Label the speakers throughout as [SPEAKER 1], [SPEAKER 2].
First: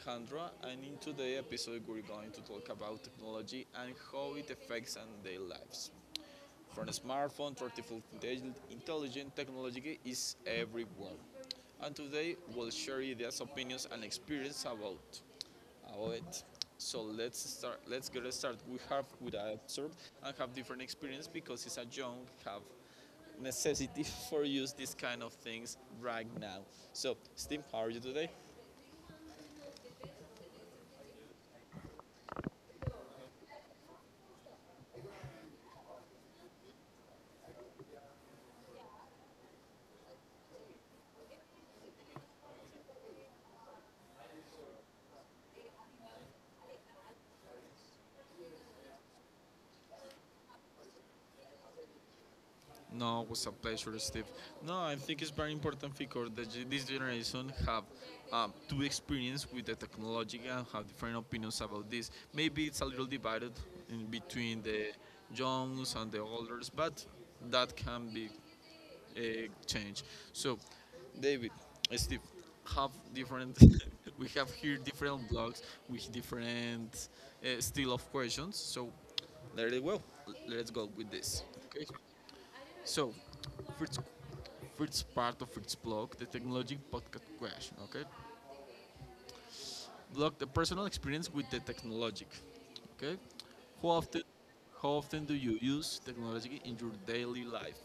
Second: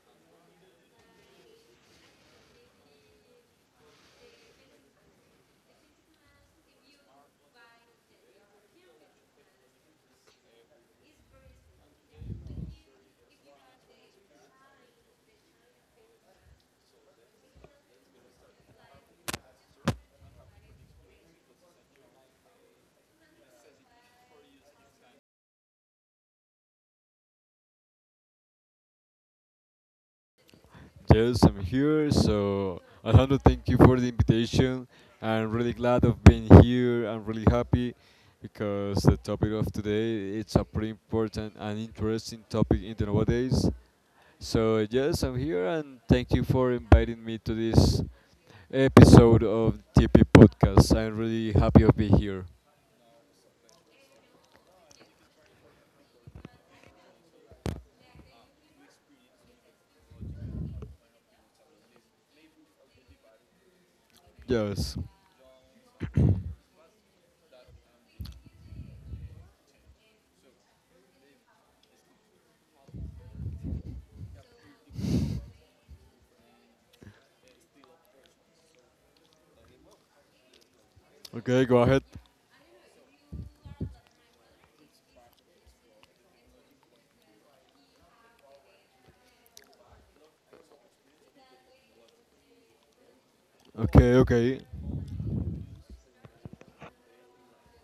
[SPEAKER 1] Alejandro and in today's episode we're going to talk about technology and how it affects our daily lives. From a smartphone to artificial intelligence, intelligent technology is everywhere. And today we'll share ideas opinions and experience about it. So let's get started. We have with our episode and have different experience because it's a young have necessity for use these kind of things right now. So, Steve, how are you today?
[SPEAKER 2] Yes, I'm here. So, Alejandro, thank you for the invitation. I'm really glad of being here. I'm really happy because the topic of today it's a pretty important and interesting topic in the nowadays. So yes, I'm here and thank you for inviting me to this episode of TP Podcast. I'm really happy of being here.
[SPEAKER 1] No, it was a pleasure, Steve. No, I think it's very important because this generation have to experience with the technology and have different opinions about this. Maybe it's a little divided in between the
[SPEAKER 2] Yes.
[SPEAKER 1] youngs and the olders, but that can be uh, change. So, David, Steve, have different. we have here different blogs with different style of questions. So, there you go. Let's go with this.
[SPEAKER 2] Okay, go
[SPEAKER 1] Okay.
[SPEAKER 2] ahead.
[SPEAKER 1] So, first, first part of first blog, the technology podcast question. Okay. Blog the personal experience with the technology. Okay. How
[SPEAKER 2] Okay,
[SPEAKER 1] often,
[SPEAKER 2] okay.
[SPEAKER 1] how often do you use technology in your daily life?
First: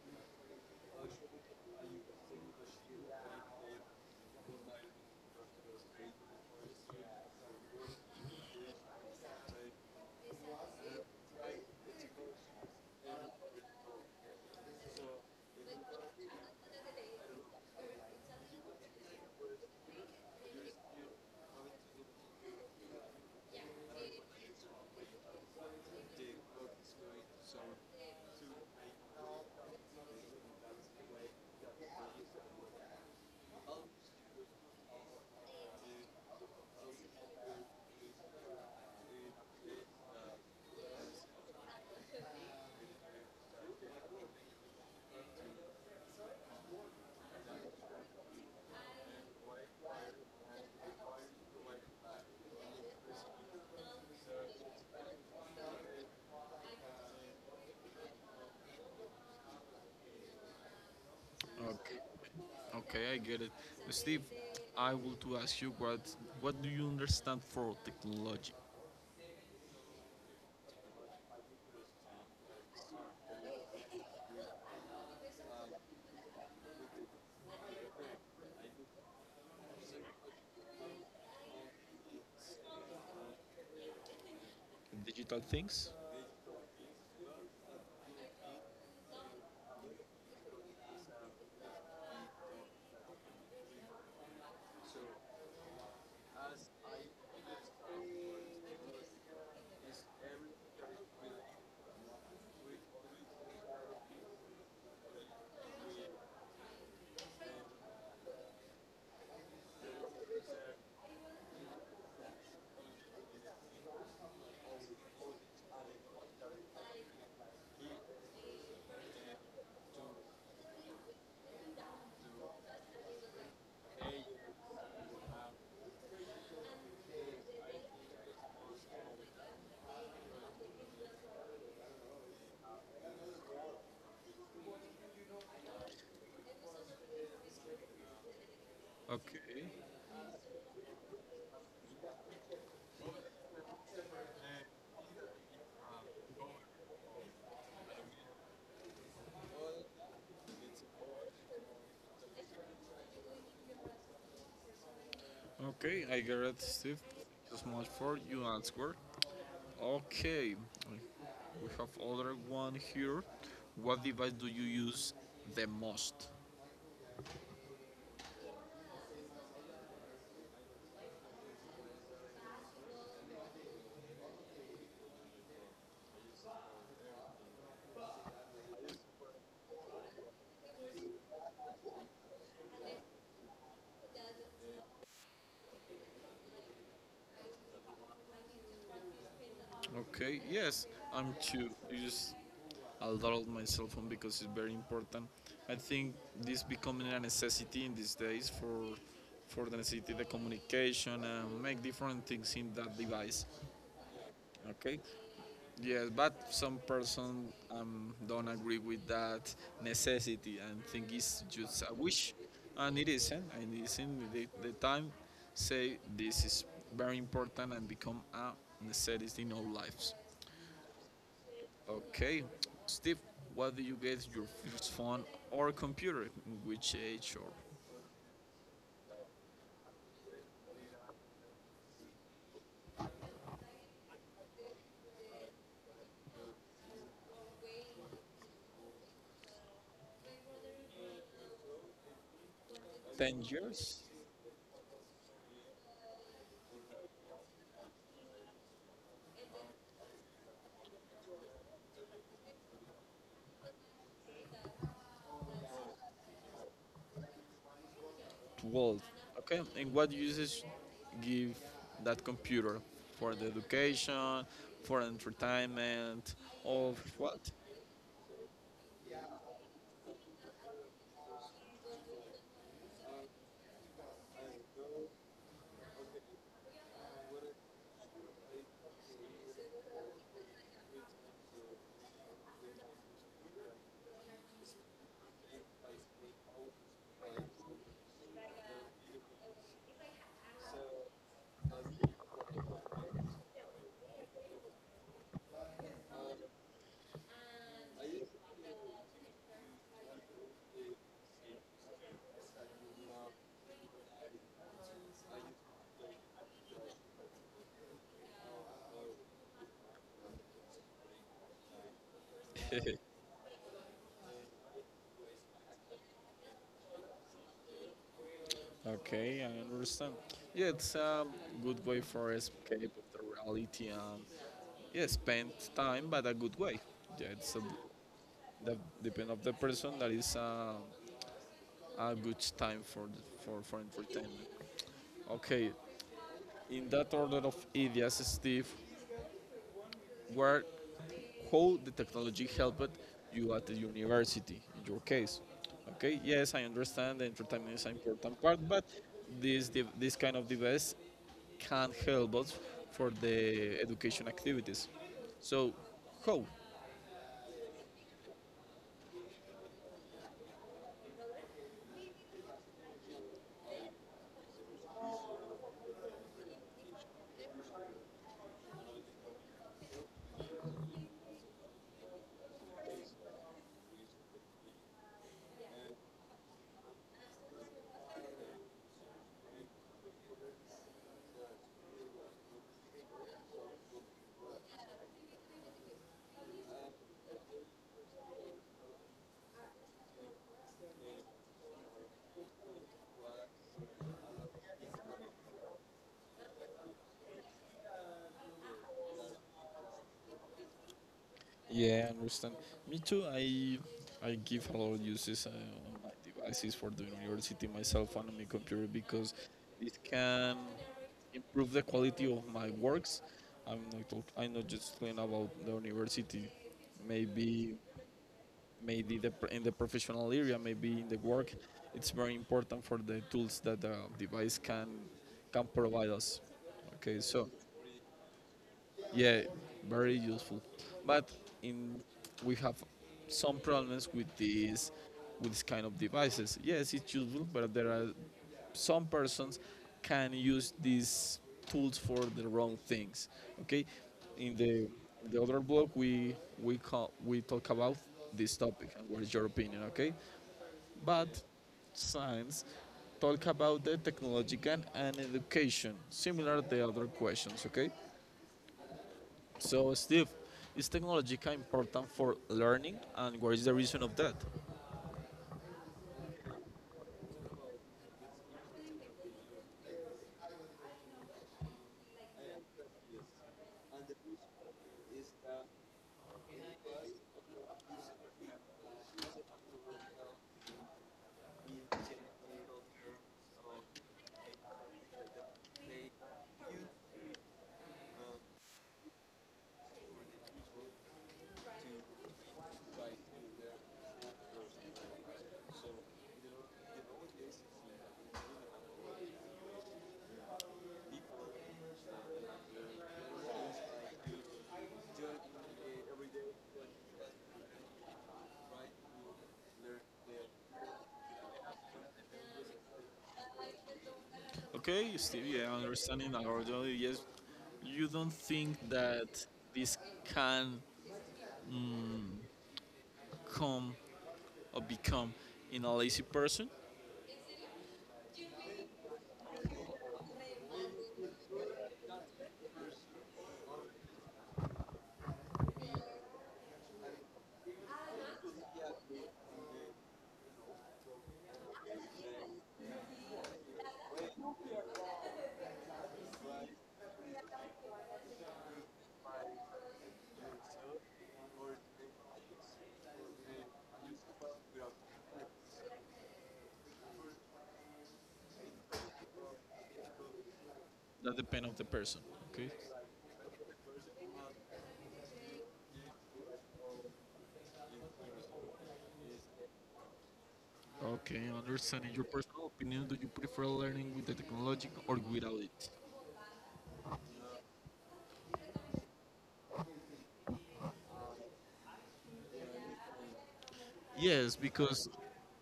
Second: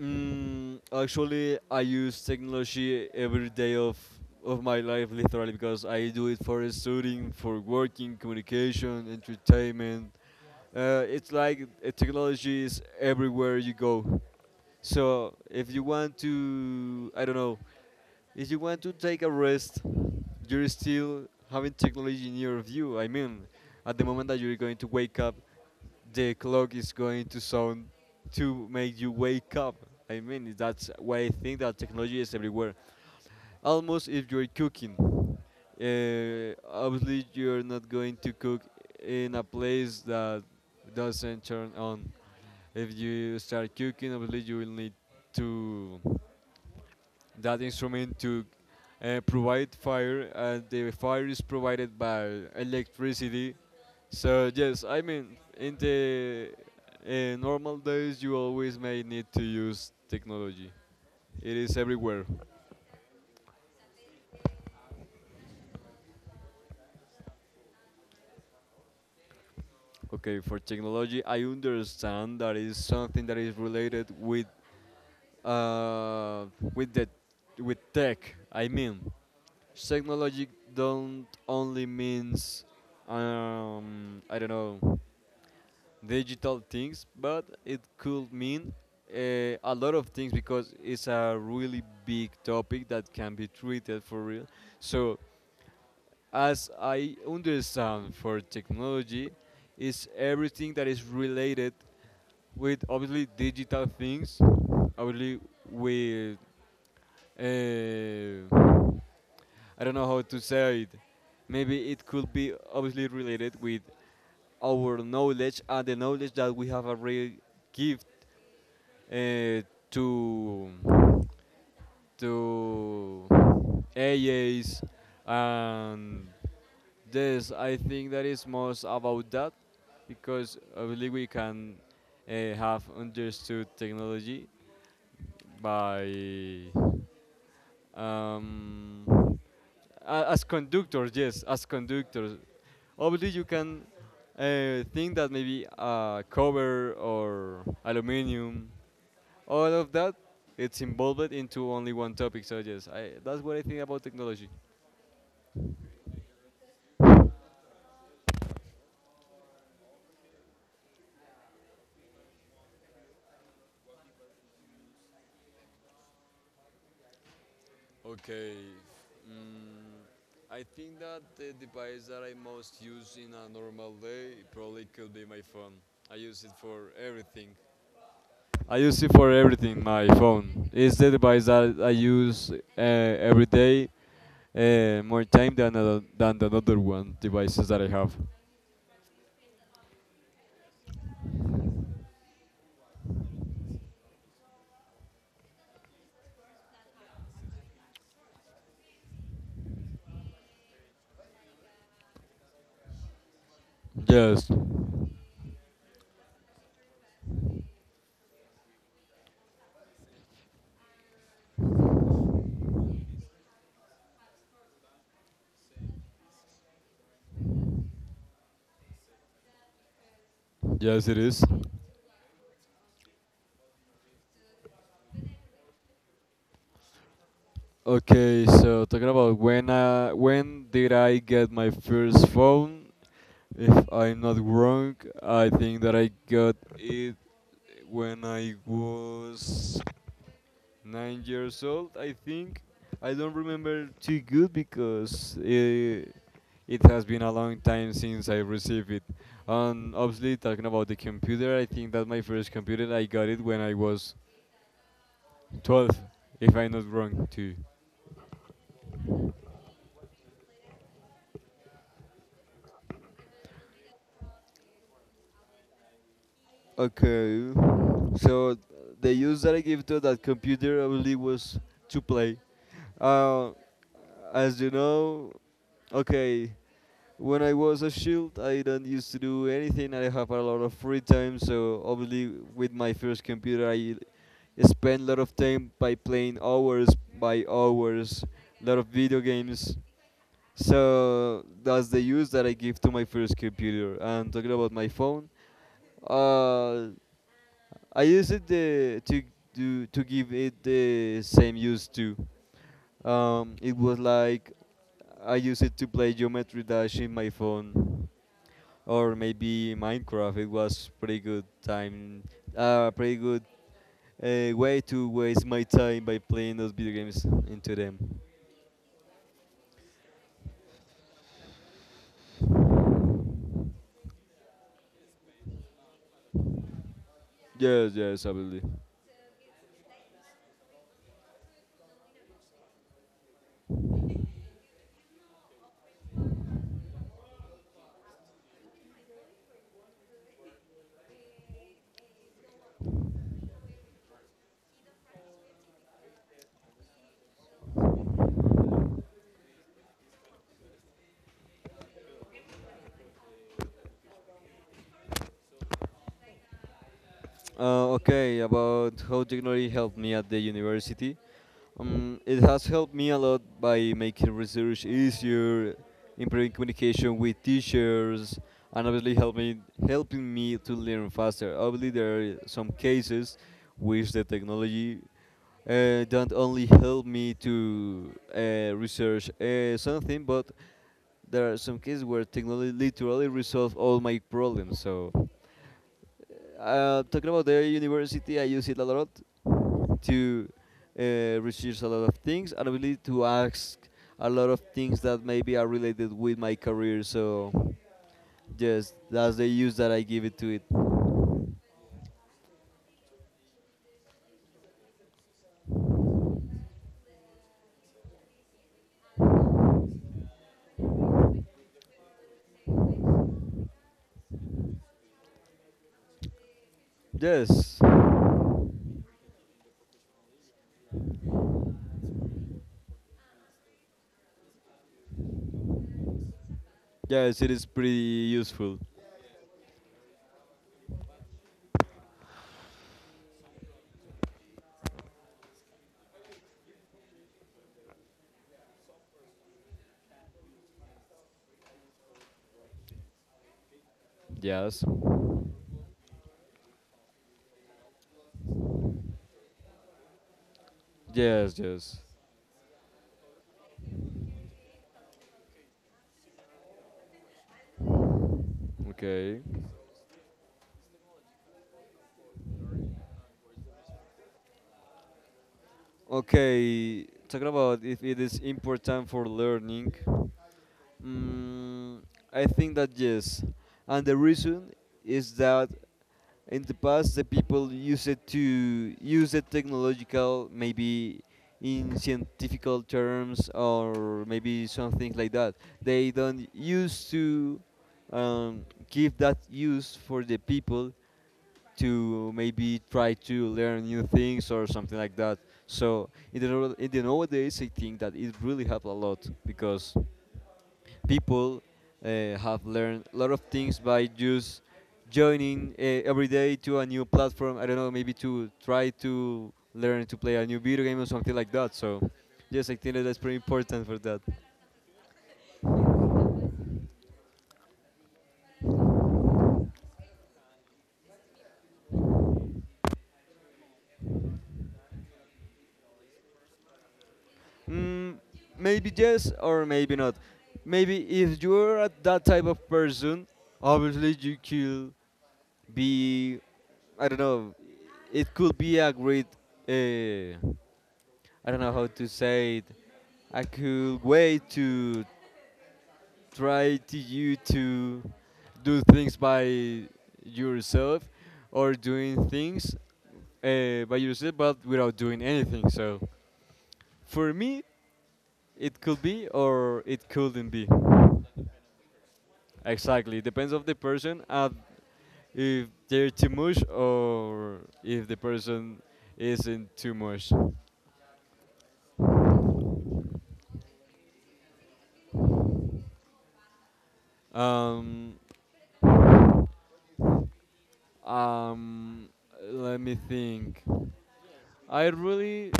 [SPEAKER 2] Actually, I use technology every day of my life, literally, because I do it for studying, for working, communication, entertainment. It's like technology is everywhere you go. So if you want to, I don't know, if you want to take a rest, you're still having technology in your view. I mean, at the moment that you're going to wake up, the clock is going to sound to make you wake up. I mean, that's why I think that technology is everywhere. Almost if you're cooking, obviously you're not going to cook in a place that doesn't turn on. If you start cooking, obviously you will need to that instrument to provide fire, and the fire is provided by electricity. So yes, I mean in the normal days you always may need to use technology. It is
[SPEAKER 1] Okay.
[SPEAKER 2] everywhere.
[SPEAKER 1] Okay, I get it. Steve, I want to ask you what do you understand for technology?
[SPEAKER 2] Okay, for technology, I understand that is something that is related uh, with the with tech. I mean, technology don't only means I don't know
[SPEAKER 1] Digital things?
[SPEAKER 2] digital things, but it could mean a lot of things because it's a really big topic that can be treated for real. So, as I understand for technology, it's everything that is related with obviously digital things, obviously with uh, I don't know how to say it. Maybe it could be obviously related with our knowledge and the knowledge that we have already give uh, to to AAs, and this I think that is most about that because I believe we can uh, have understood technology by um,
[SPEAKER 1] Okay.
[SPEAKER 2] as conductors. Yes, as conductors, obviously you can think that maybe a cover or aluminum, all of that, it's involved into only one topic. So yes, I, that's what I think about technology.
[SPEAKER 1] Okay, I get it, Steve. Thank you so much for your answer. Okay. We have other one here. What device do you use the most?
[SPEAKER 2] Okay. Mm, I think that the device that I most use in a normal day probably could be my phone. I use it for everything. I use it for everything. My phone, it's the device that I use uh, every day, more time than than the other one devices that I have.
[SPEAKER 1] Okay, yes, I'm too. You just I dialed my cell phone because it's very important. I think this becoming a necessity in these days for the necessity the communication and make different things in that device.
[SPEAKER 2] Yes,
[SPEAKER 1] Okay. Yes, but some person don't agree with that necessity and think it's just a wish, and it isn't. And it isn't. The time say this is very important and become a necessity in our lives.
[SPEAKER 2] yes, it is.
[SPEAKER 1] Okay, Steve, what do you get your first phone or computer? In which age or
[SPEAKER 2] Okay, so talking about when when did I get my first phone? If I'm not wrong, I think that I got it when I was 9 years old. I think I don't
[SPEAKER 1] 10
[SPEAKER 2] remember
[SPEAKER 1] years?
[SPEAKER 2] too good because it has been a long time since I received it. And obviously, talking about the computer, I think that my first computer I got it when I was 12, if I'm not wrong too.
[SPEAKER 1] 12. Okay, and what uses give that computer for the education, for entertainment, or what?
[SPEAKER 2] Okay. So the use that I give to that computer only was to play. Uh, as you know, okay, when I was a shield, I don't used to do anything. I have a lot of free time, so obviously with my first computer, I spent a lot of time by playing hours by hours, lot of video games. So that's the use that I give to my first computer. And talking about my phone, uh, I use it to do to give it the same use too. It was like I use it to play Geometry Dash in my phone, or maybe Minecraft. It was pretty good time, pretty good way to waste my time by playing those video games into them.
[SPEAKER 1] Okay, I understand. Yeah, it's a good way for escape of the reality and yeah, spend time, but a good way. Yeah, it's a,
[SPEAKER 2] Yes, yes, absolutely.
[SPEAKER 1] the, depend of the person that is a good time for entertainment. Okay, in that order of ideas, Steve, where how the technology helped you at the university in your case? Okay, yes, I understand the entertainment is an important part, but this this kind of device can help us for the education activities. So, how?
[SPEAKER 2] Okay, about how technology helped me at the university. It has helped me a lot by making research easier, improving communication with teachers, and obviously helping me to learn faster. Obviously, there are some cases which the technology don't only help me to research something, but there are some cases where technology literally resolves all my problems. So talking about the university, I use it a lot to research a lot of things and really to ask a lot of things that maybe are related with my career. So, yes, that's the use that I give it to it.
[SPEAKER 1] Yeah, I understand. Me too. I give a lot of uses on my devices for the university myself and on my computer because it can improve the quality of my works. I'm not just talking about the university. Maybe
[SPEAKER 2] Yes,
[SPEAKER 1] in the professional area, maybe in the work, it's very important for the tools that the device can provide us. Okay,
[SPEAKER 2] yes,
[SPEAKER 1] so.
[SPEAKER 2] it is pretty useful.
[SPEAKER 1] Yeah, very useful. But in we have some problems with these with this kind of devices. Yes, it's useful, but there are some persons can use these tools for the wrong things. Okay, in
[SPEAKER 2] Yes,
[SPEAKER 1] the other blog we talk about this topic and what is your opinion. Okay, but
[SPEAKER 2] yes, yes.
[SPEAKER 1] science talk about the technological and education, similar to the other questions. Okay.
[SPEAKER 2] Okay.
[SPEAKER 1] So, Steve, is technological important for learning, and what is the reason of that?
[SPEAKER 2] Okay, talking about if it is important for learning. Mm, I think that yes, and the reason is that in the past the people used it to use the technological maybe in scientific terms or maybe something like that. They don't used to um, give that use for the people to maybe try to learn new things or something like that. So in the nowadays, I think that it really helped a lot because people have learned a lot of things by just joining every day to a new platform. I don't know, maybe to try to learn to play a new video game or something like that. So, yes, I think that that's pretty important for that.
[SPEAKER 1] Okay, Steve, yeah, understanding that already. Yes, you don't think that this can come or become in a lazy person?
[SPEAKER 2] Mm, maybe yes or maybe not. Maybe if you're that type of person, obviously you could be, I don't know, it could be a great. Uh, I don't know how to say it. I could wait to try to you to do things by yourself or doing things by yourself but without doing anything. So for me, it could be or it couldn't be.
[SPEAKER 1] That depends on the person. Okay.
[SPEAKER 2] Exactly. It depends of the person and if they're too much or if the person isn't too much.
[SPEAKER 1] Okay, understanding your personal opinion. Do you prefer learning with the technology or without it?
[SPEAKER 2] Um, Um, let me think.
[SPEAKER 1] Yes,
[SPEAKER 2] I
[SPEAKER 1] because
[SPEAKER 2] really,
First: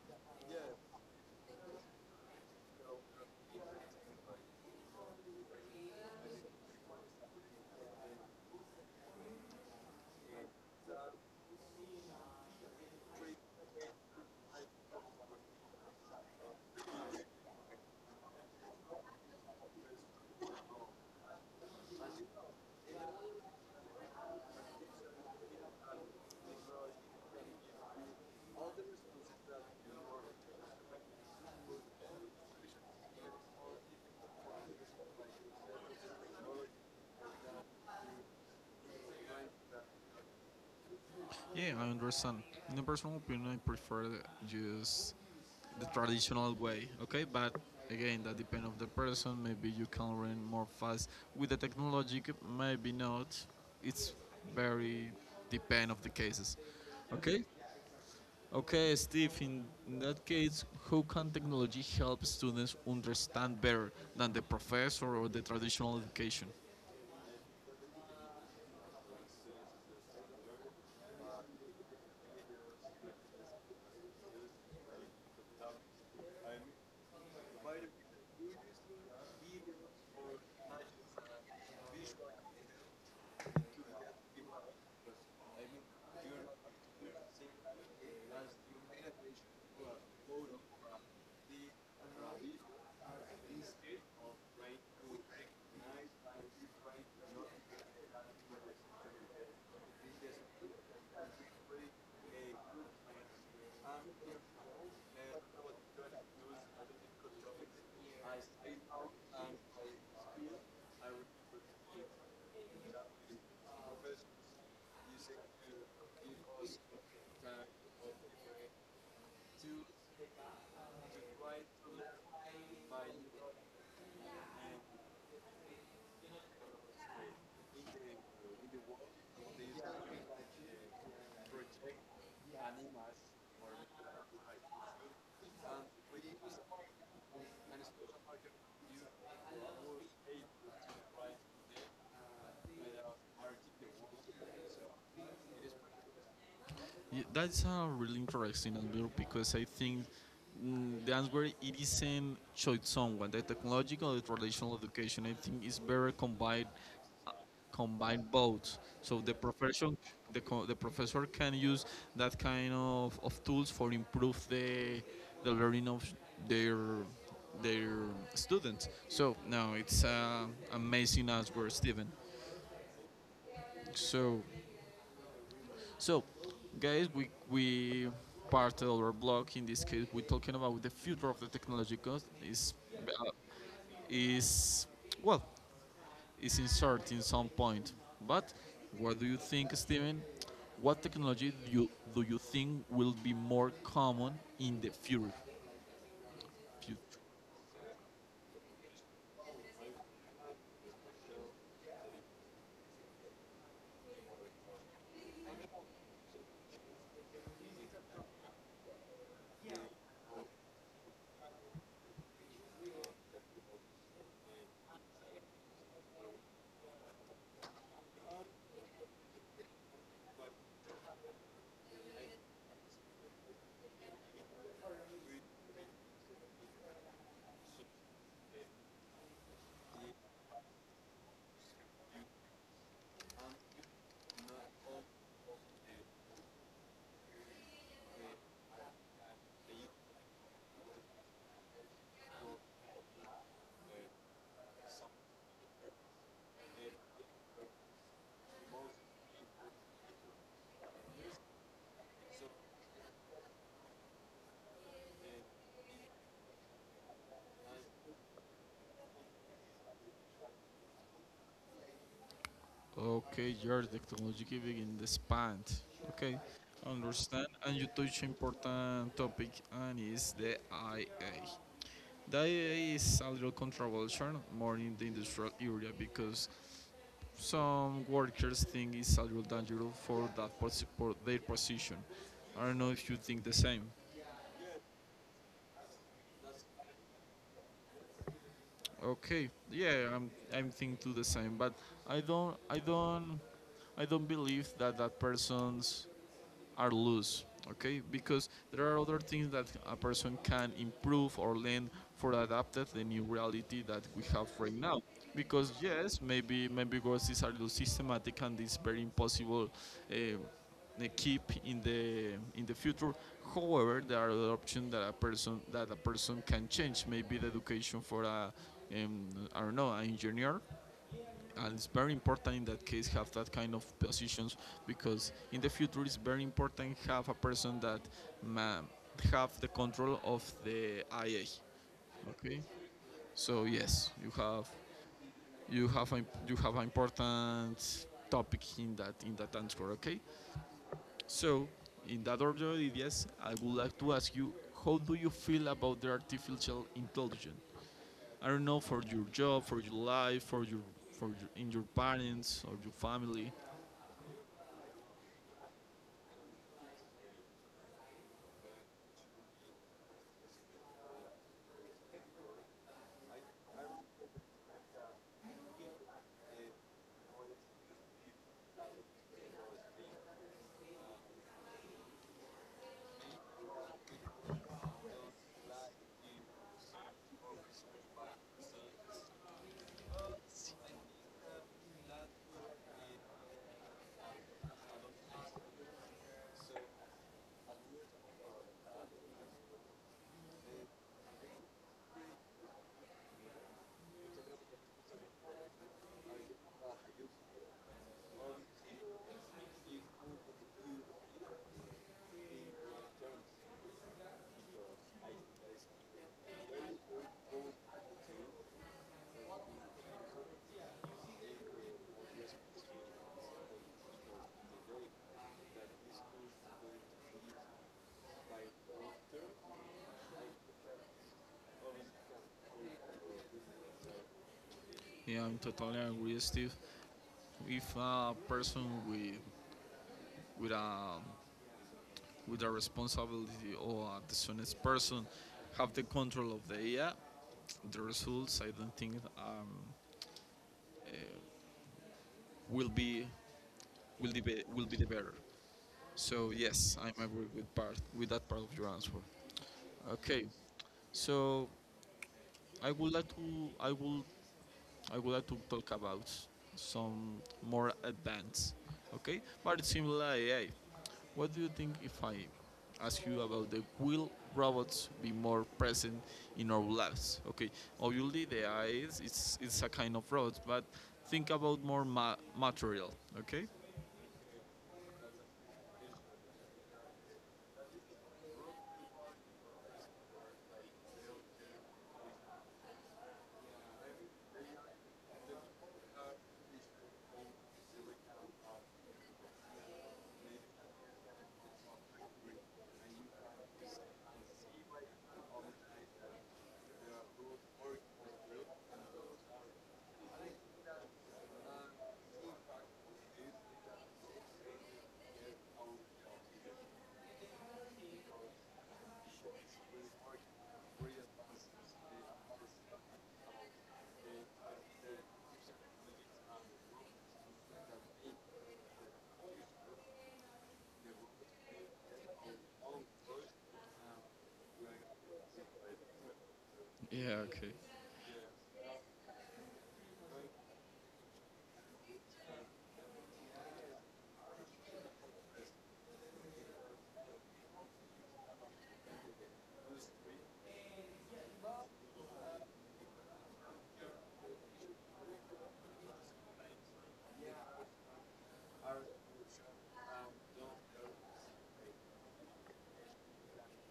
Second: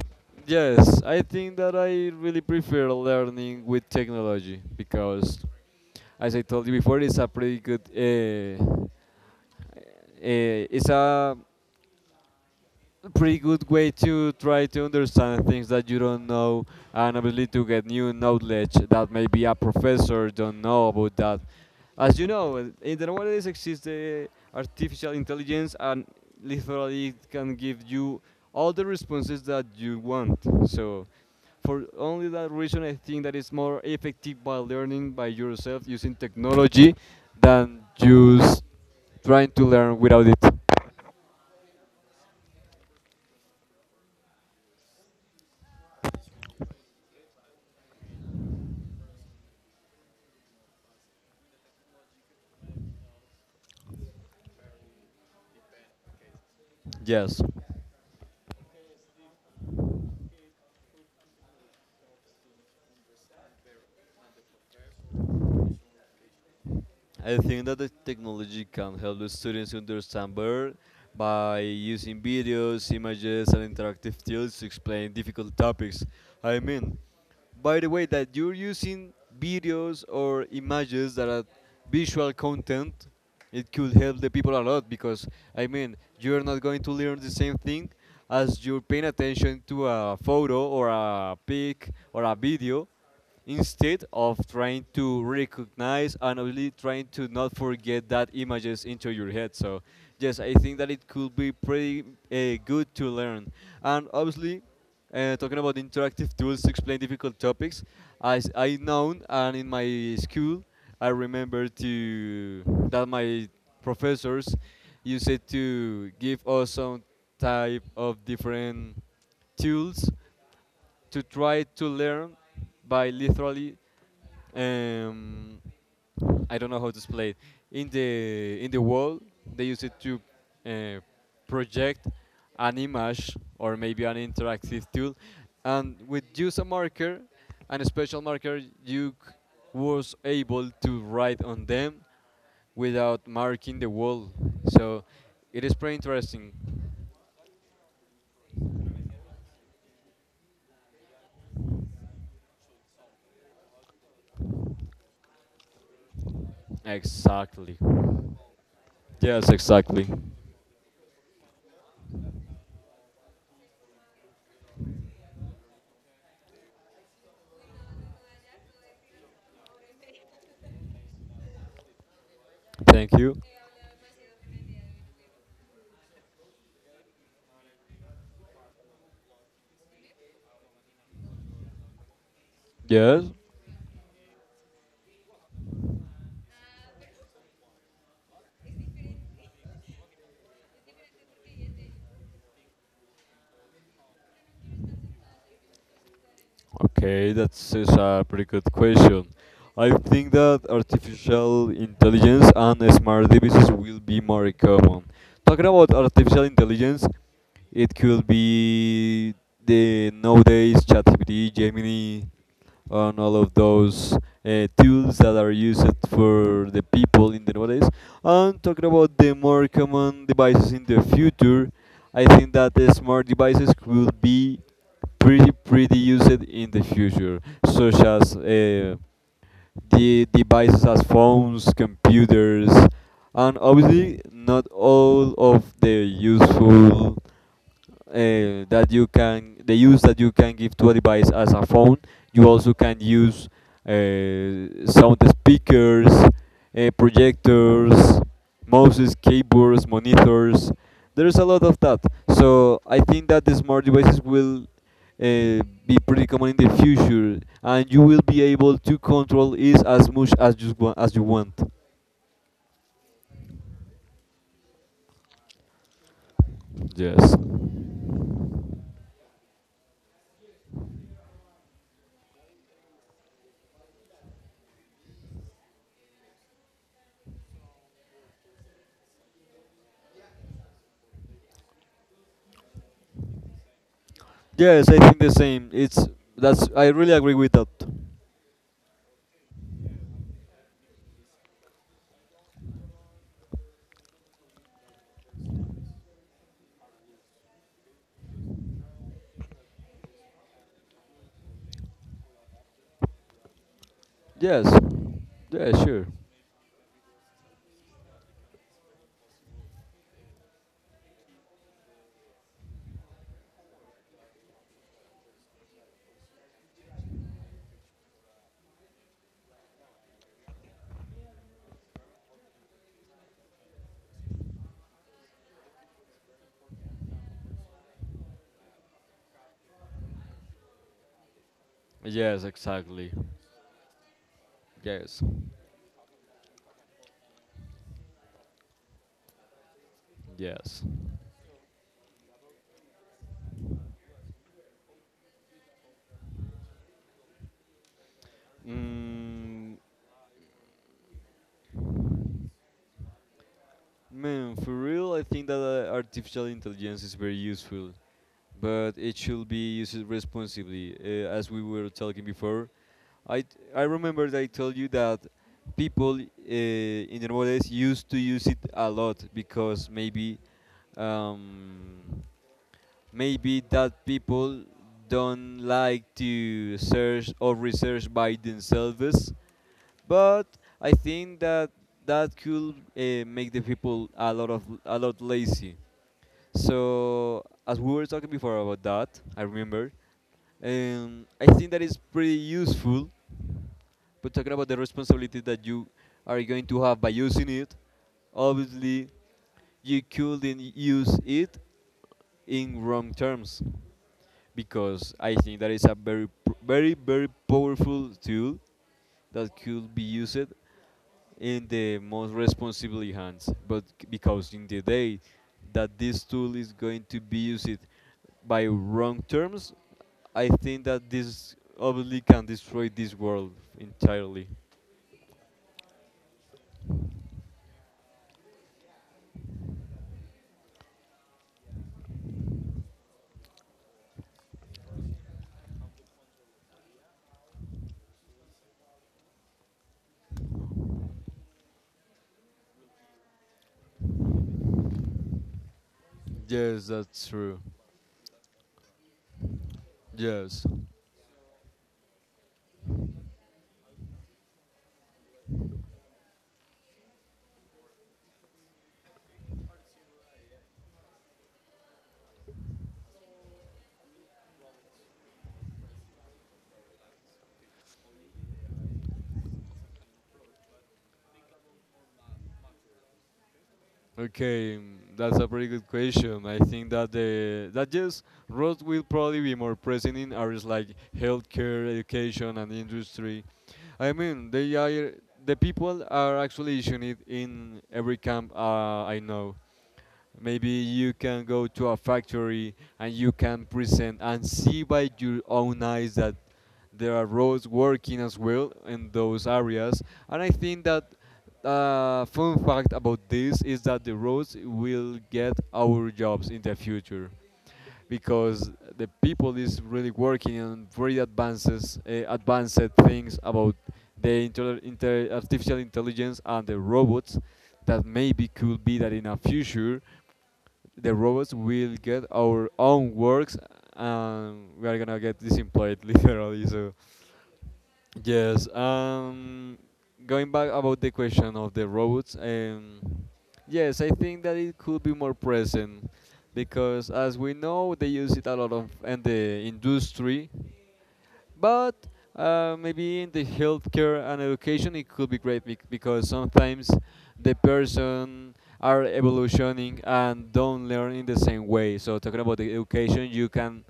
[SPEAKER 2] yes, I think that I really prefer learning with technology because, as I told you before, it's a pretty good way to try to understand things that you don't know and obviously to get new knowledge that maybe a professor don't know about that. As you know, in the nowadays exists the artificial intelligence, and literally it can give you all the responses that you want. So for only that reason, I think that it's more effective by learning by yourself using technology than just trying to learn without it.
[SPEAKER 1] yeah, I understand. In a personal opinion, I prefer just the traditional way, okay, but again that depends on the person. Maybe you can learn more fast with the technology, maybe not. It's very depend of the cases.
[SPEAKER 2] Yes,
[SPEAKER 1] Okay, okay, Steve, in that case, how can technology help students understand better than the professor or the traditional education?
[SPEAKER 2] I think that the technology can help the students understand better by using videos, images, and interactive tools to explain difficult topics. I mean, by the way, that you're using videos or images that are visual content, it could help the people a lot because, I mean, you're not going to learn the same thing as you're paying attention to a photo or a pic or a video instead of trying to recognize and only trying to not forget that images into your head. So yes, I think that it could be pretty good to learn. And obviously, talking about interactive tools to explain difficult topics, as I know and in my school, I remember to that my professors used it to give us some type of different tools to try to learn by literally um, I don't know how to explain it. In the wall they use it to uh, project an image or maybe an interactive tool, and with use a marker and a special marker you was able to write on them without marking the wall. So it is pretty interesting.
[SPEAKER 1] That's a really interesting answer because I think the answer it isn't choice someone. The technological and traditional education I think is better combined
[SPEAKER 2] Exactly.
[SPEAKER 1] combined both. So the
[SPEAKER 2] Yes,
[SPEAKER 1] profession
[SPEAKER 2] exactly.
[SPEAKER 1] the professor can use that kind of tools for improve the learning of their their students. So no, it's amazing answer, Stephen.
[SPEAKER 2] Thank you.
[SPEAKER 1] So So, guys, we parted our blog. In this case, we're talking about the future of the technology because
[SPEAKER 2] Yes.
[SPEAKER 1] is well is inserting some point. But what do you think, Steven? What technology do you think will be more common in the future? Future.
[SPEAKER 2] Okay, that is a pretty good question. I think that artificial intelligence and smart devices will be more common. Talking about artificial intelligence, it could be the nowadays ChatGPT, Gemini, and all of those tools that are used for the people in the nowadays. And talking about the more common devices in the future, I think that the smart devices will be pretty used in the future, such as the devices as phones, computers, and obviously not all of the useful that you can the use that you can give to a device as a phone. You also can use sound speakers, projectors, mouses, keyboards, monitors. There's a lot of that. So I think that the smart devices will uh, be pretty common in the future, and you will be able to control it as much as as you want.
[SPEAKER 1] Okay, your technology giving in the Okay,
[SPEAKER 2] Yes,
[SPEAKER 1] understand. And you touch important topic and is the IA. That is a little controversial, more in the industrial area, because some workers think it's a little dangerous for that for their position. I don't know if you think the same.
[SPEAKER 2] yes, I think the same. It's that's I really agree with that.
[SPEAKER 1] Okay, yeah, I'm thinking the same, but I don't I don't I don't believe that that person's are loose, okay, because there are other things that a person can improve or learn for adapted the new reality that we have
[SPEAKER 2] Yes.
[SPEAKER 1] right now,
[SPEAKER 2] Yeah,
[SPEAKER 1] because
[SPEAKER 2] sure.
[SPEAKER 1] yes, maybe because these are loose systematic and it's very impossible, uh, keep in the future. However, there are other options that a person can change maybe the education for a um, I don't know an engineer, and it's very important in that case have that kind of positions, because in the future it's very important have a person that ma- have the control of the IA.
[SPEAKER 2] Yes,
[SPEAKER 1] Okay,
[SPEAKER 2] exactly.
[SPEAKER 1] so yes, you have
[SPEAKER 2] Yes.
[SPEAKER 1] you have an important topic in that answer. Okay,
[SPEAKER 2] Yes.
[SPEAKER 1] so in that order, yes, I would like to ask you, how do you feel about the artificial intelligence? I don't know, for your job,
[SPEAKER 2] Mm,
[SPEAKER 1] for your life, for your, in your parents or your family.
[SPEAKER 2] man, for real, I think that artificial intelligence is very useful, but it should be used responsibly, as we were talking before. I remember that I told you that people in Hermoles used to use it a lot because maybe um, maybe that people don't like to search or research by themselves, but I think that that could make the people a lot of a lot lazy. So as we were talking before about that, I remember. I think that is pretty useful. But talking about the responsibility that you are going to have by using it, obviously you couldn't use it in wrong terms because I think that is a very powerful tool that could be used in the most responsible hands. Because in the day that this tool is going to be used by wrong terms, I think that this obviously can destroy this world entirely.
[SPEAKER 1] Yeah, I'm totally agree, Steve. If a person with with a with a responsibility or a dishonest person have the control of the AI, the results I don't think uh, will be will be the better. So
[SPEAKER 2] Yes,
[SPEAKER 1] yes, I'm
[SPEAKER 2] that's
[SPEAKER 1] agree
[SPEAKER 2] true.
[SPEAKER 1] with part with that part of your answer. Okay,
[SPEAKER 2] Yes.
[SPEAKER 1] so I would like to I will I would like to talk about some more advanced, okay, but it's similar AI. What do you think if I ask you about the will robots be more present in our lives? Okay, obviously the eyes it's a kind of robot, but think about more material. Okay.
[SPEAKER 2] Okay, that's a pretty good question. I think that the that yes, roads will probably be more present in areas like healthcare, education, and industry. I mean, the people are actually using it in every camp, I know. Maybe you can go to a factory and you can present and see by your own eyes that there are roads working as well in those areas. And I think that, fun fact about this is that the roads will get our jobs in the future because the people is really working on very advances, advanced things about the artificial intelligence and the robots. That maybe could be that in a future the robots will get our own works, and we are gonna get disemployed literally. So
[SPEAKER 1] Yeah. Okay.
[SPEAKER 2] yes. Going back about the question of the robots, yes, I think that it could be more present because, as we know, they use it a lot of in the industry, but, maybe in the healthcare and education, it could be great because sometimes the person are evolutioning and don't learn in the same way. So talking about the education, you can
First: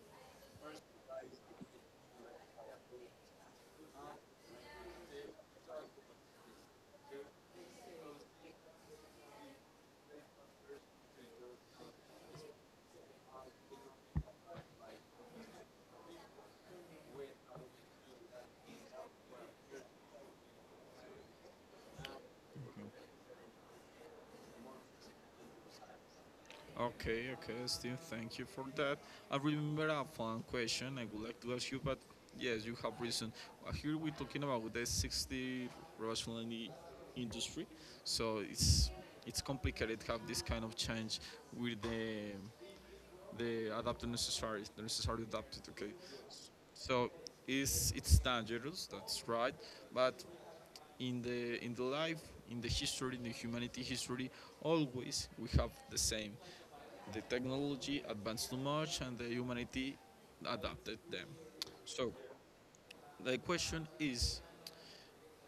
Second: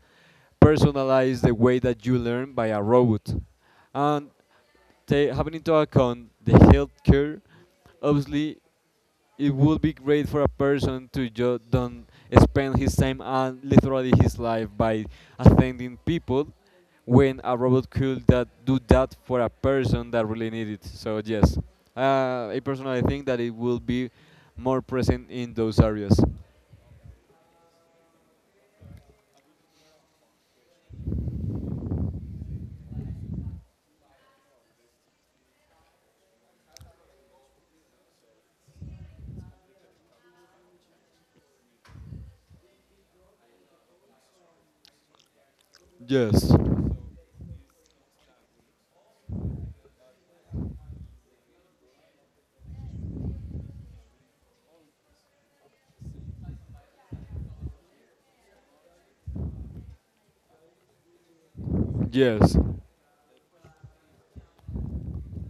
[SPEAKER 2] personalize the way that you learn by a robot. And ta having into account the health care, obviously it would be great for a person to just don't spend his time and literally his life by attending people when a robot could that do that for a person that really needs it. So yes, I personally think that it will be more present in those areas.
[SPEAKER 1] Okay. Okay, Steve. Thank you for that. I remember a fun question I would like to ask you, but yes, you have reason. Here we're talking about the 60 rationality industry, so it's complicated to have this kind of change with the they adapt the necessary adapted. Okay,
[SPEAKER 2] Yes.
[SPEAKER 1] so it's dangerous. That's right. But in the life, in the history, in the humanity history, always we have the same. The technology advanced too much, and the humanity adapted them. So
[SPEAKER 2] Yes.
[SPEAKER 1] the question is,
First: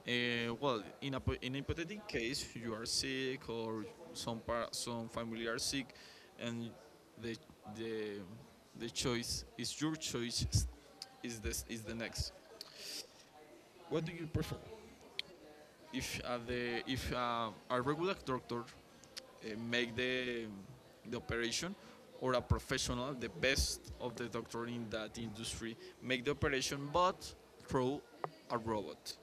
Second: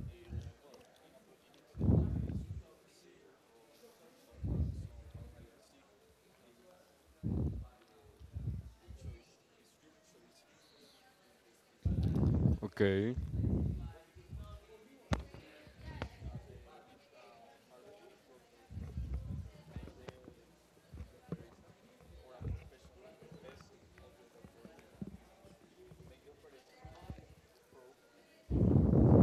[SPEAKER 1] well, in a hypothetical case, you are sick or some family are sick, and the the the choice is your choice is this is the next.
[SPEAKER 2] Okay.
[SPEAKER 1] What do you prefer? If the if a regular doctor make the operation, or a professional, the best of the doctor in that industry, make the operation, but through a robot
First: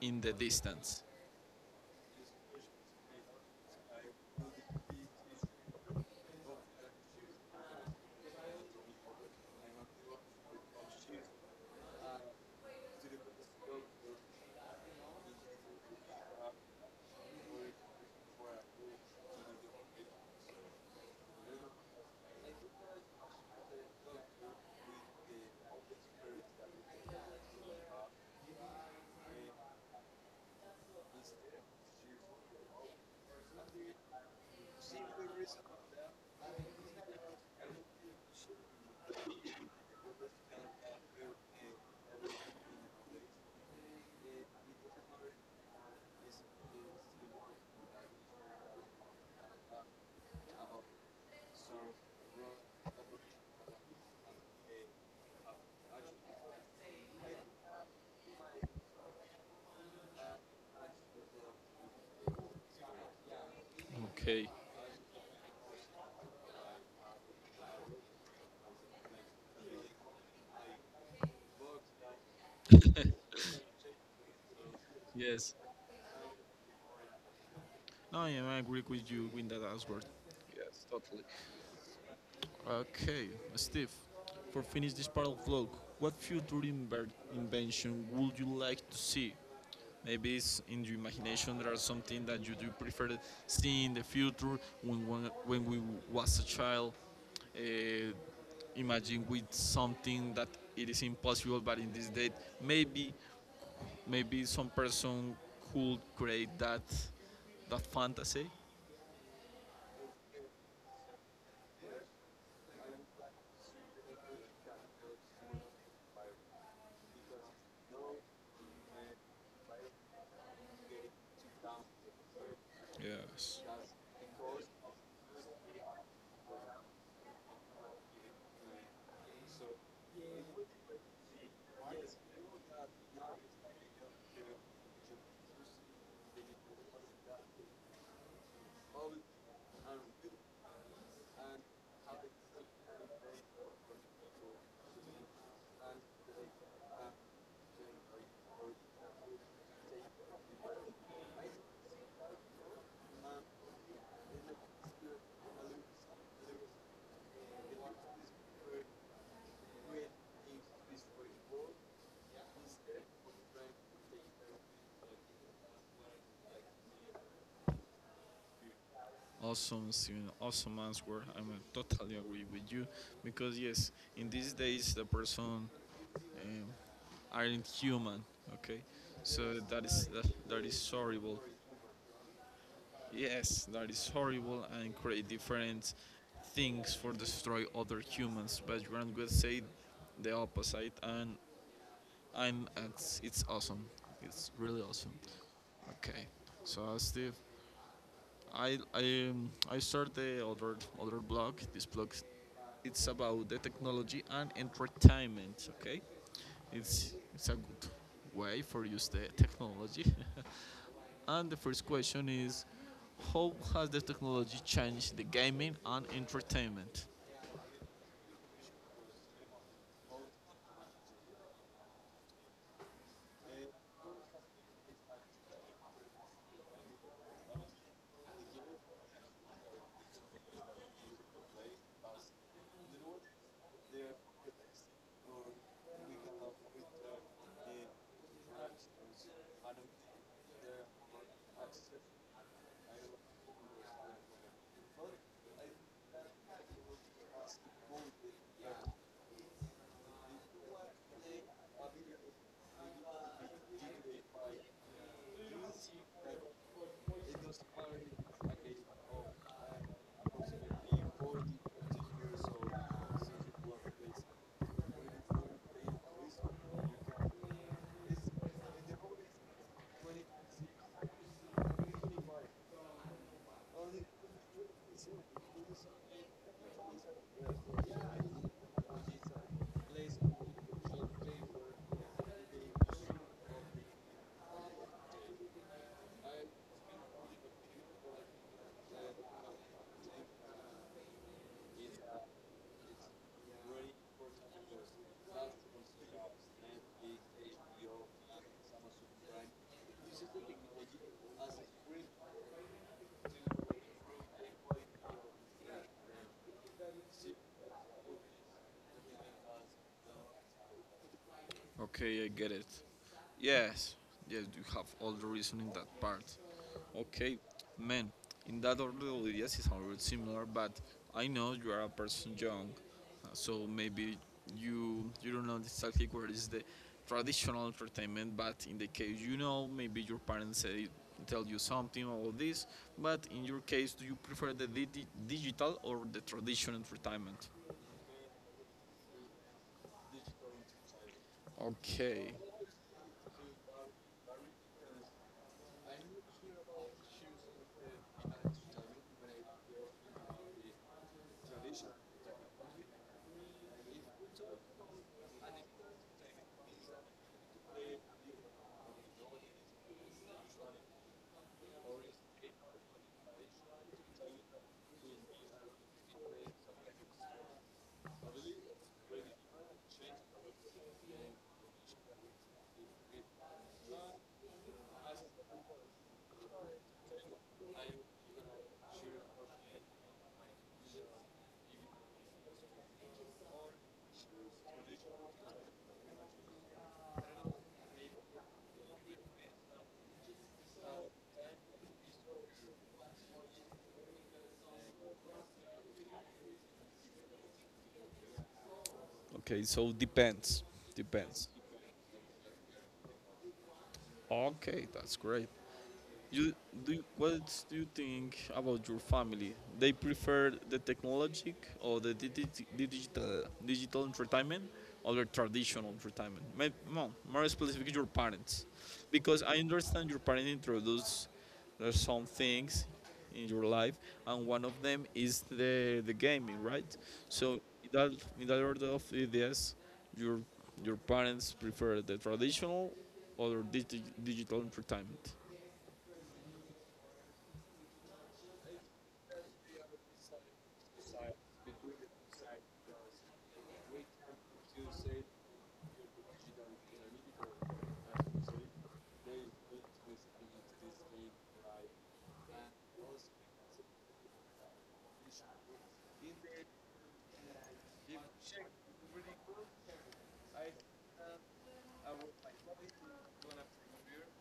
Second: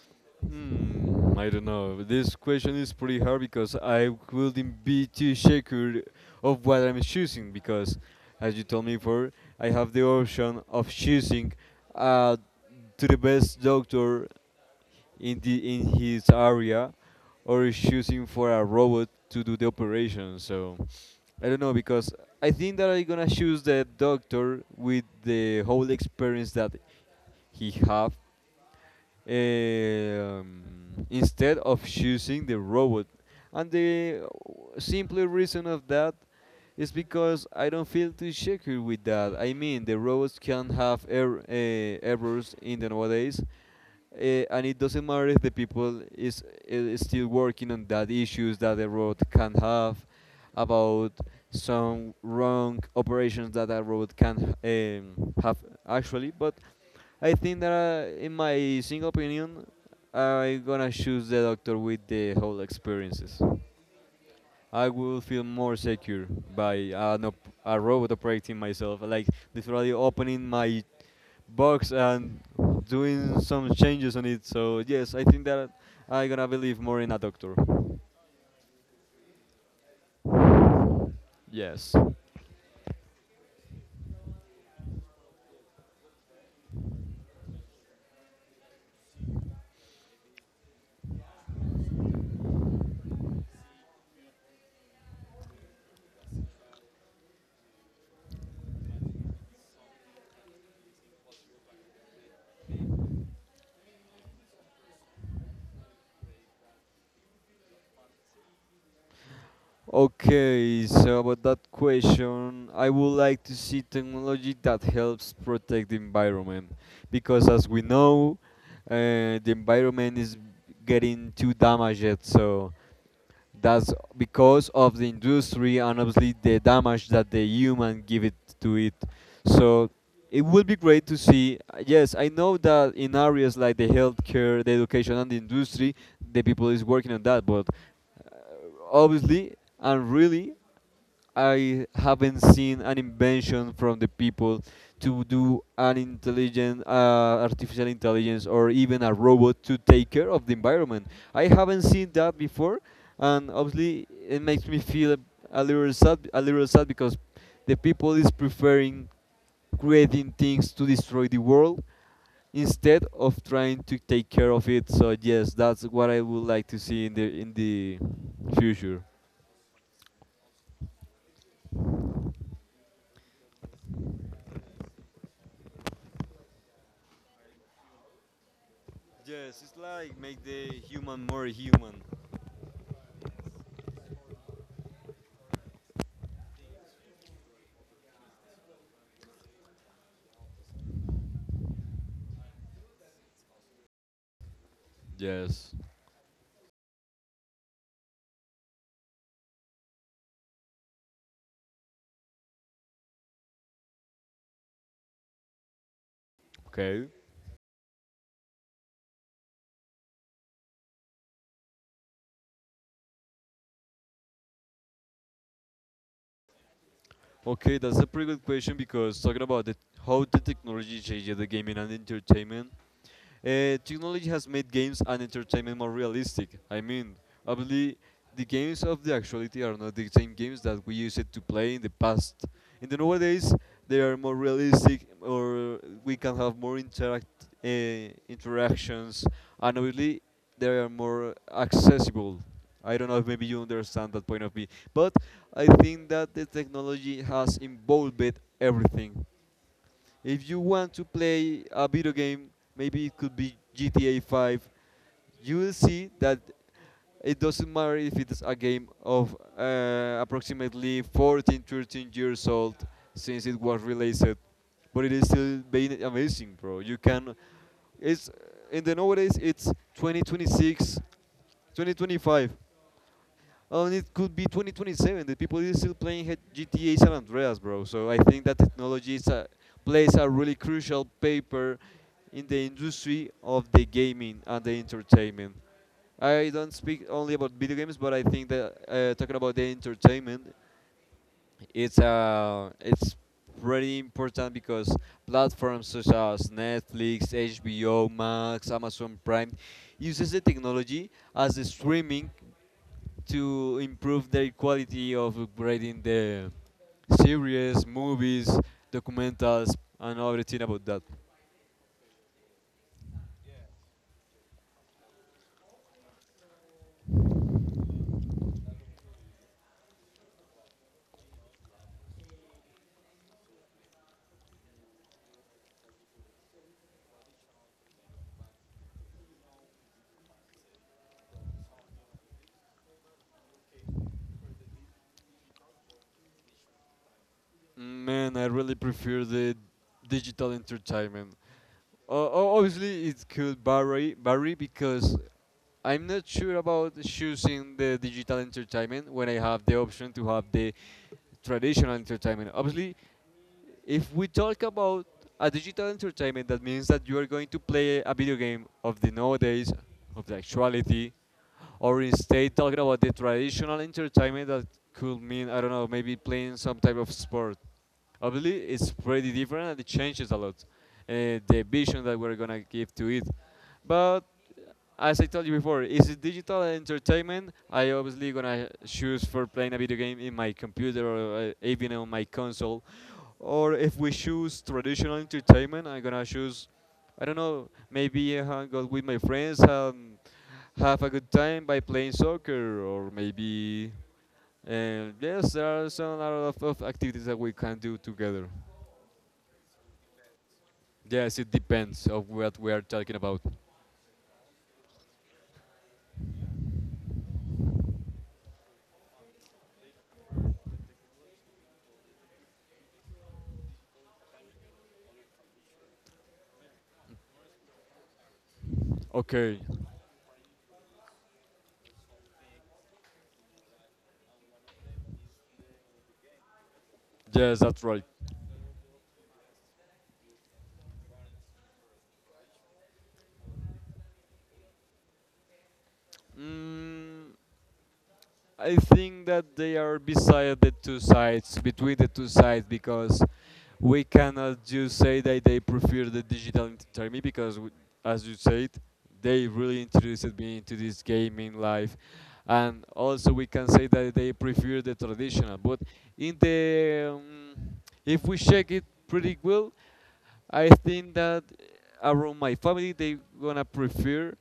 [SPEAKER 1] in the distance.
[SPEAKER 2] I don't know. This question is pretty hard because I wouldn't be too sure of what I'm choosing because, as you told me before, I have the option of choosing, uh, to the best doctor in the in his area, or choosing for a robot to do the operation. So I don't know because I think that I'm gonna choose the doctor with the whole experience that he have, um, instead of choosing the robot. And the simple reason of that is because I don't feel too secure with that. I mean, the robots can have errors in the nowadays, and it doesn't matter if is still working on that issues that the road can have about some wrong operations that a road can, have actually. But I think that, in my single opinion, I'm gonna choose the doctor with the whole experiences.
[SPEAKER 1] Okay.
[SPEAKER 2] I will feel more secure by a robot operating myself, like literally opening my box and doing some changes on it. So yes, I think
[SPEAKER 1] Yes.
[SPEAKER 2] that I'm gonna believe more in a doctor.
[SPEAKER 1] No, yeah, I agree with you with that answer.
[SPEAKER 2] Yes.
[SPEAKER 1] Okay, Steve. For finish this part of vlog, what future invention would you like to see? Maybe it's in your imagination there are something that you do prefer seeing in the future when one, when we was a child. Uh, Imagine with something that it is impossible, but in this date, maybe maybe some person could create that fantasy.
[SPEAKER 2] Okay, so about that question, I would like to see technology that helps protect the environment because, as we know, the environment is getting too damaged. So
[SPEAKER 1] Yes.
[SPEAKER 2] that's because of the industry and obviously the damage that the human give it to it. So it would be great to see. Yes, I know that in areas like the healthcare, the education, and the industry, the people is working on that. But, uh, obviously and really, I haven't seen an invention from the people to do an intelligent, artificial intelligence or even a robot to take care of the environment. I haven't seen that before, and obviously it makes me feel a a little sad because the people is preferring creating things to destroy the world instead of trying to take care of it. So yes, that's what I would like to see in the future.
[SPEAKER 1] Awesome, Steven. Awesome answer. I mean, totally agree with you because yes, in these days the person um, aren't human. Okay, so
[SPEAKER 2] Yes, it's
[SPEAKER 1] that is
[SPEAKER 2] like make
[SPEAKER 1] that
[SPEAKER 2] the
[SPEAKER 1] is
[SPEAKER 2] human
[SPEAKER 1] horrible.
[SPEAKER 2] more human.
[SPEAKER 1] Yes, that is horrible and create different things for destroy other humans. But Grant would say the opposite, and I'm it's awesome. It's really awesome.
[SPEAKER 2] Yes.
[SPEAKER 1] Okay, so Steve, I start the other other blog. This blog It's about the technology and entertainment, okay?
[SPEAKER 2] Okay.
[SPEAKER 1] It's a good way for use the technology. and the first question is, how has the technology changed the gaming and entertainment?
[SPEAKER 2] Okay, that's a pretty good question because talking about how the technology changes the gaming and entertainment, technology has made games and entertainment more realistic. I mean, obviously, the games of the actuality are not the same games that we used to play in the past. In the nowadays, they are more realistic, or we can have more interactions, and obviously, they are more accessible. I don't know if maybe you understand that point of view, but I think that the technology has involved everything. If you want to play a video game, maybe it could be GTA 5. You will see that it doesn't matter if it's a game of, approximately 14, 13 years old since it was released, but it is still being amazing, bro. It's in the nowadays it's 2026, 2025. Oh, and it could be 2027. The people is still playing GTA San Andreas, bro. So I think that technology is a, plays a really crucial paper in the industry of the gaming and the entertainment. I don't speak only about video games, but I think that, talking about the entertainment, it's pretty important because platforms such as Netflix, HBO Max, Amazon Prime uses the technology as the streaming to improve their quality of upgrading the series, movies, documentals, and everything about that.
[SPEAKER 1] Okay, I get it. Yes, yes, you have all the reason in that part. Okay, man, in that order, the ideas is a bit similar, but I know you are a person young, so maybe you don't know exactly where is the traditional entertainment, but in the case you know, maybe your parents say tell you something or this, but in your case, do you prefer the digital or the traditional entertainment?
[SPEAKER 2] Man, I really prefer the digital entertainment.
[SPEAKER 1] Okay,
[SPEAKER 2] O- Obviously, it could vary because I'm not sure about choosing the digital entertainment when I have the option to have the traditional entertainment. Obviously, if we talk about a digital entertainment, that means that you are going to play a video game of the nowadays, of the actuality, or instead talking about the traditional entertainment that could mean, I don't know, maybe playing some type of sport. Obviously, it's pretty different and it changes a lot, the vision that we're gonna give to it. But as I told you before, is it digital entertainment? I obviously gonna choose for playing a video game in my computer or, even on my console. Or if we choose traditional entertainment, I'm gonna choose, I don't know, maybe I hang out with my friends and have a good time by playing soccer or maybe, and yes, there are some a lot of activities that we can do together.
[SPEAKER 1] okay, so depends,
[SPEAKER 2] Yes,
[SPEAKER 1] depends.
[SPEAKER 2] it depends of what we are talking about.
[SPEAKER 1] Okay, that's great. You What do you think about your family? They prefer the technologic or the digital entertainment or the traditional entertainment? More specifically, your parents, because
[SPEAKER 2] Okay.
[SPEAKER 1] I understand your parents introduce some things in your life, and one of them is the gaming, right? So
[SPEAKER 2] Yes, that's right.
[SPEAKER 1] in that order of ideas, your your parents prefer the traditional or digital entertainment.
[SPEAKER 2] mm, I think that they are beside the two sides between the two sides because we cannot just say that they prefer the digital entertainment because, as you said, they really introduced me into this gaming life. And also, we can say that they prefer the traditional. But in the, if we check it pretty well, I think that around my family they gonna prefer,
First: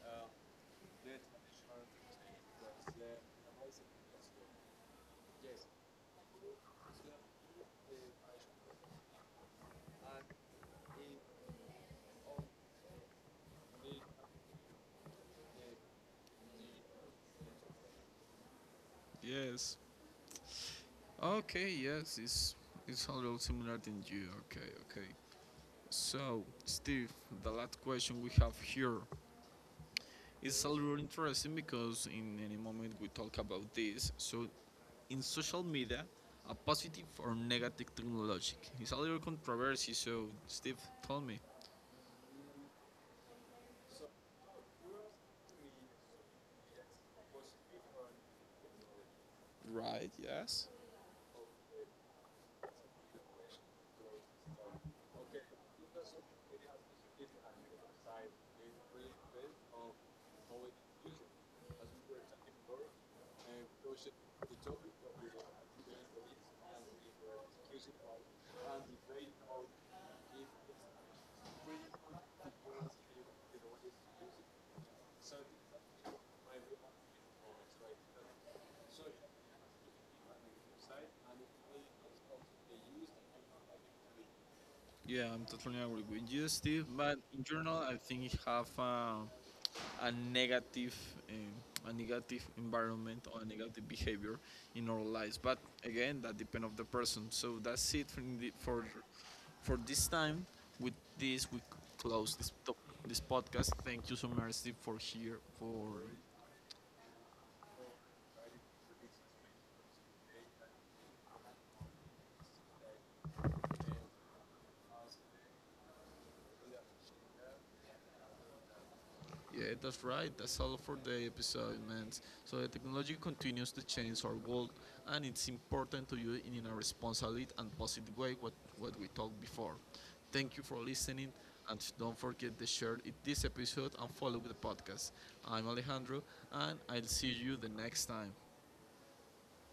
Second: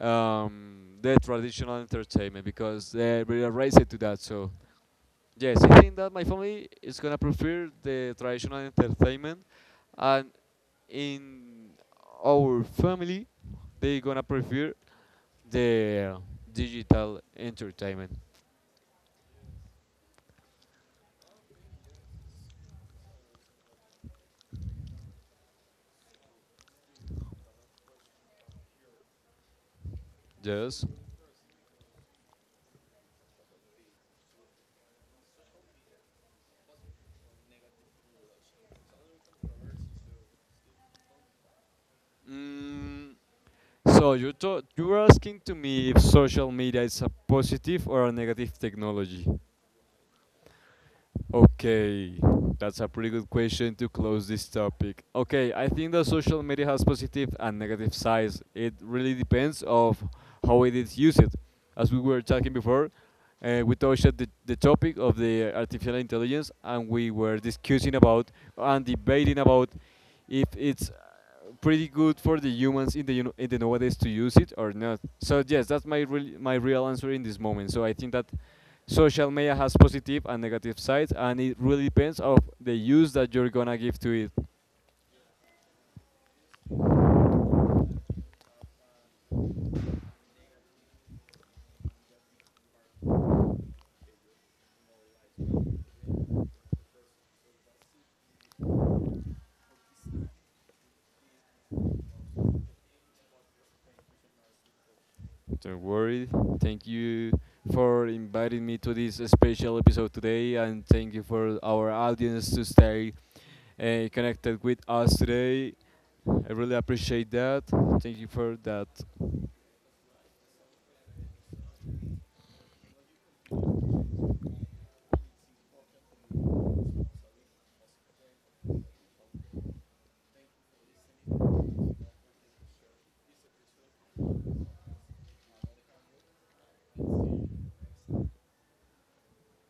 [SPEAKER 2] the traditional entertainment because they're really raised to that. So yes, I think that my family is gonna prefer the traditional entertainment, and in our family, they gonna prefer the digital entertainment.
[SPEAKER 1] Yes, okay, yes, it's a little similar than you. Okay, okay. So, Steve, the last question we have here is a
[SPEAKER 2] Yes.
[SPEAKER 1] little interesting because in any moment we talk about this. So, in social media, a positive or negative technology. It's a little controversy. So, Steve, tell me.
[SPEAKER 2] Mm, so you were asking to me if social media is a positive or a negative technology.
[SPEAKER 1] Right. Yes.
[SPEAKER 2] Okay, that's a pretty good question to close this topic. Okay, I think that social media has positive and negative sides. It really depends of how it is used. As we were talking before, we touched the topic of the artificial intelligence and we were discussing about and debating about if it's, pretty good for the humans in the you know, in the nowadays to use it or not. So yes, that's my real answer in this moment. So I think that social media has positive and negative sides and it really depends of the use that you're gonna give to it.
[SPEAKER 1] Yeah, I'm totally agree with you, Steve. But in general, I think it have a negative um, a negative environment or a negative behavior in our lives. But again, that depends on the person. So that's it for the, for this time. With this, we close this this podcast. Thank you so much, Steve, for here
[SPEAKER 2] Don't
[SPEAKER 1] for
[SPEAKER 2] worry, thank you for inviting me to this special episode today, and thank you for our audience to stay, connected with us today. I really appreciate that. Thank you for that.
[SPEAKER 1] Yeah, that's right. That's all for the episode, man. So the technology continues to change our world, and it's important to use it in a responsible and positive way. What we talked before. Thank you for listening, and don't forget to share it, this episode and follow the podcast. I'm Alejandro, and I'll see you the next time.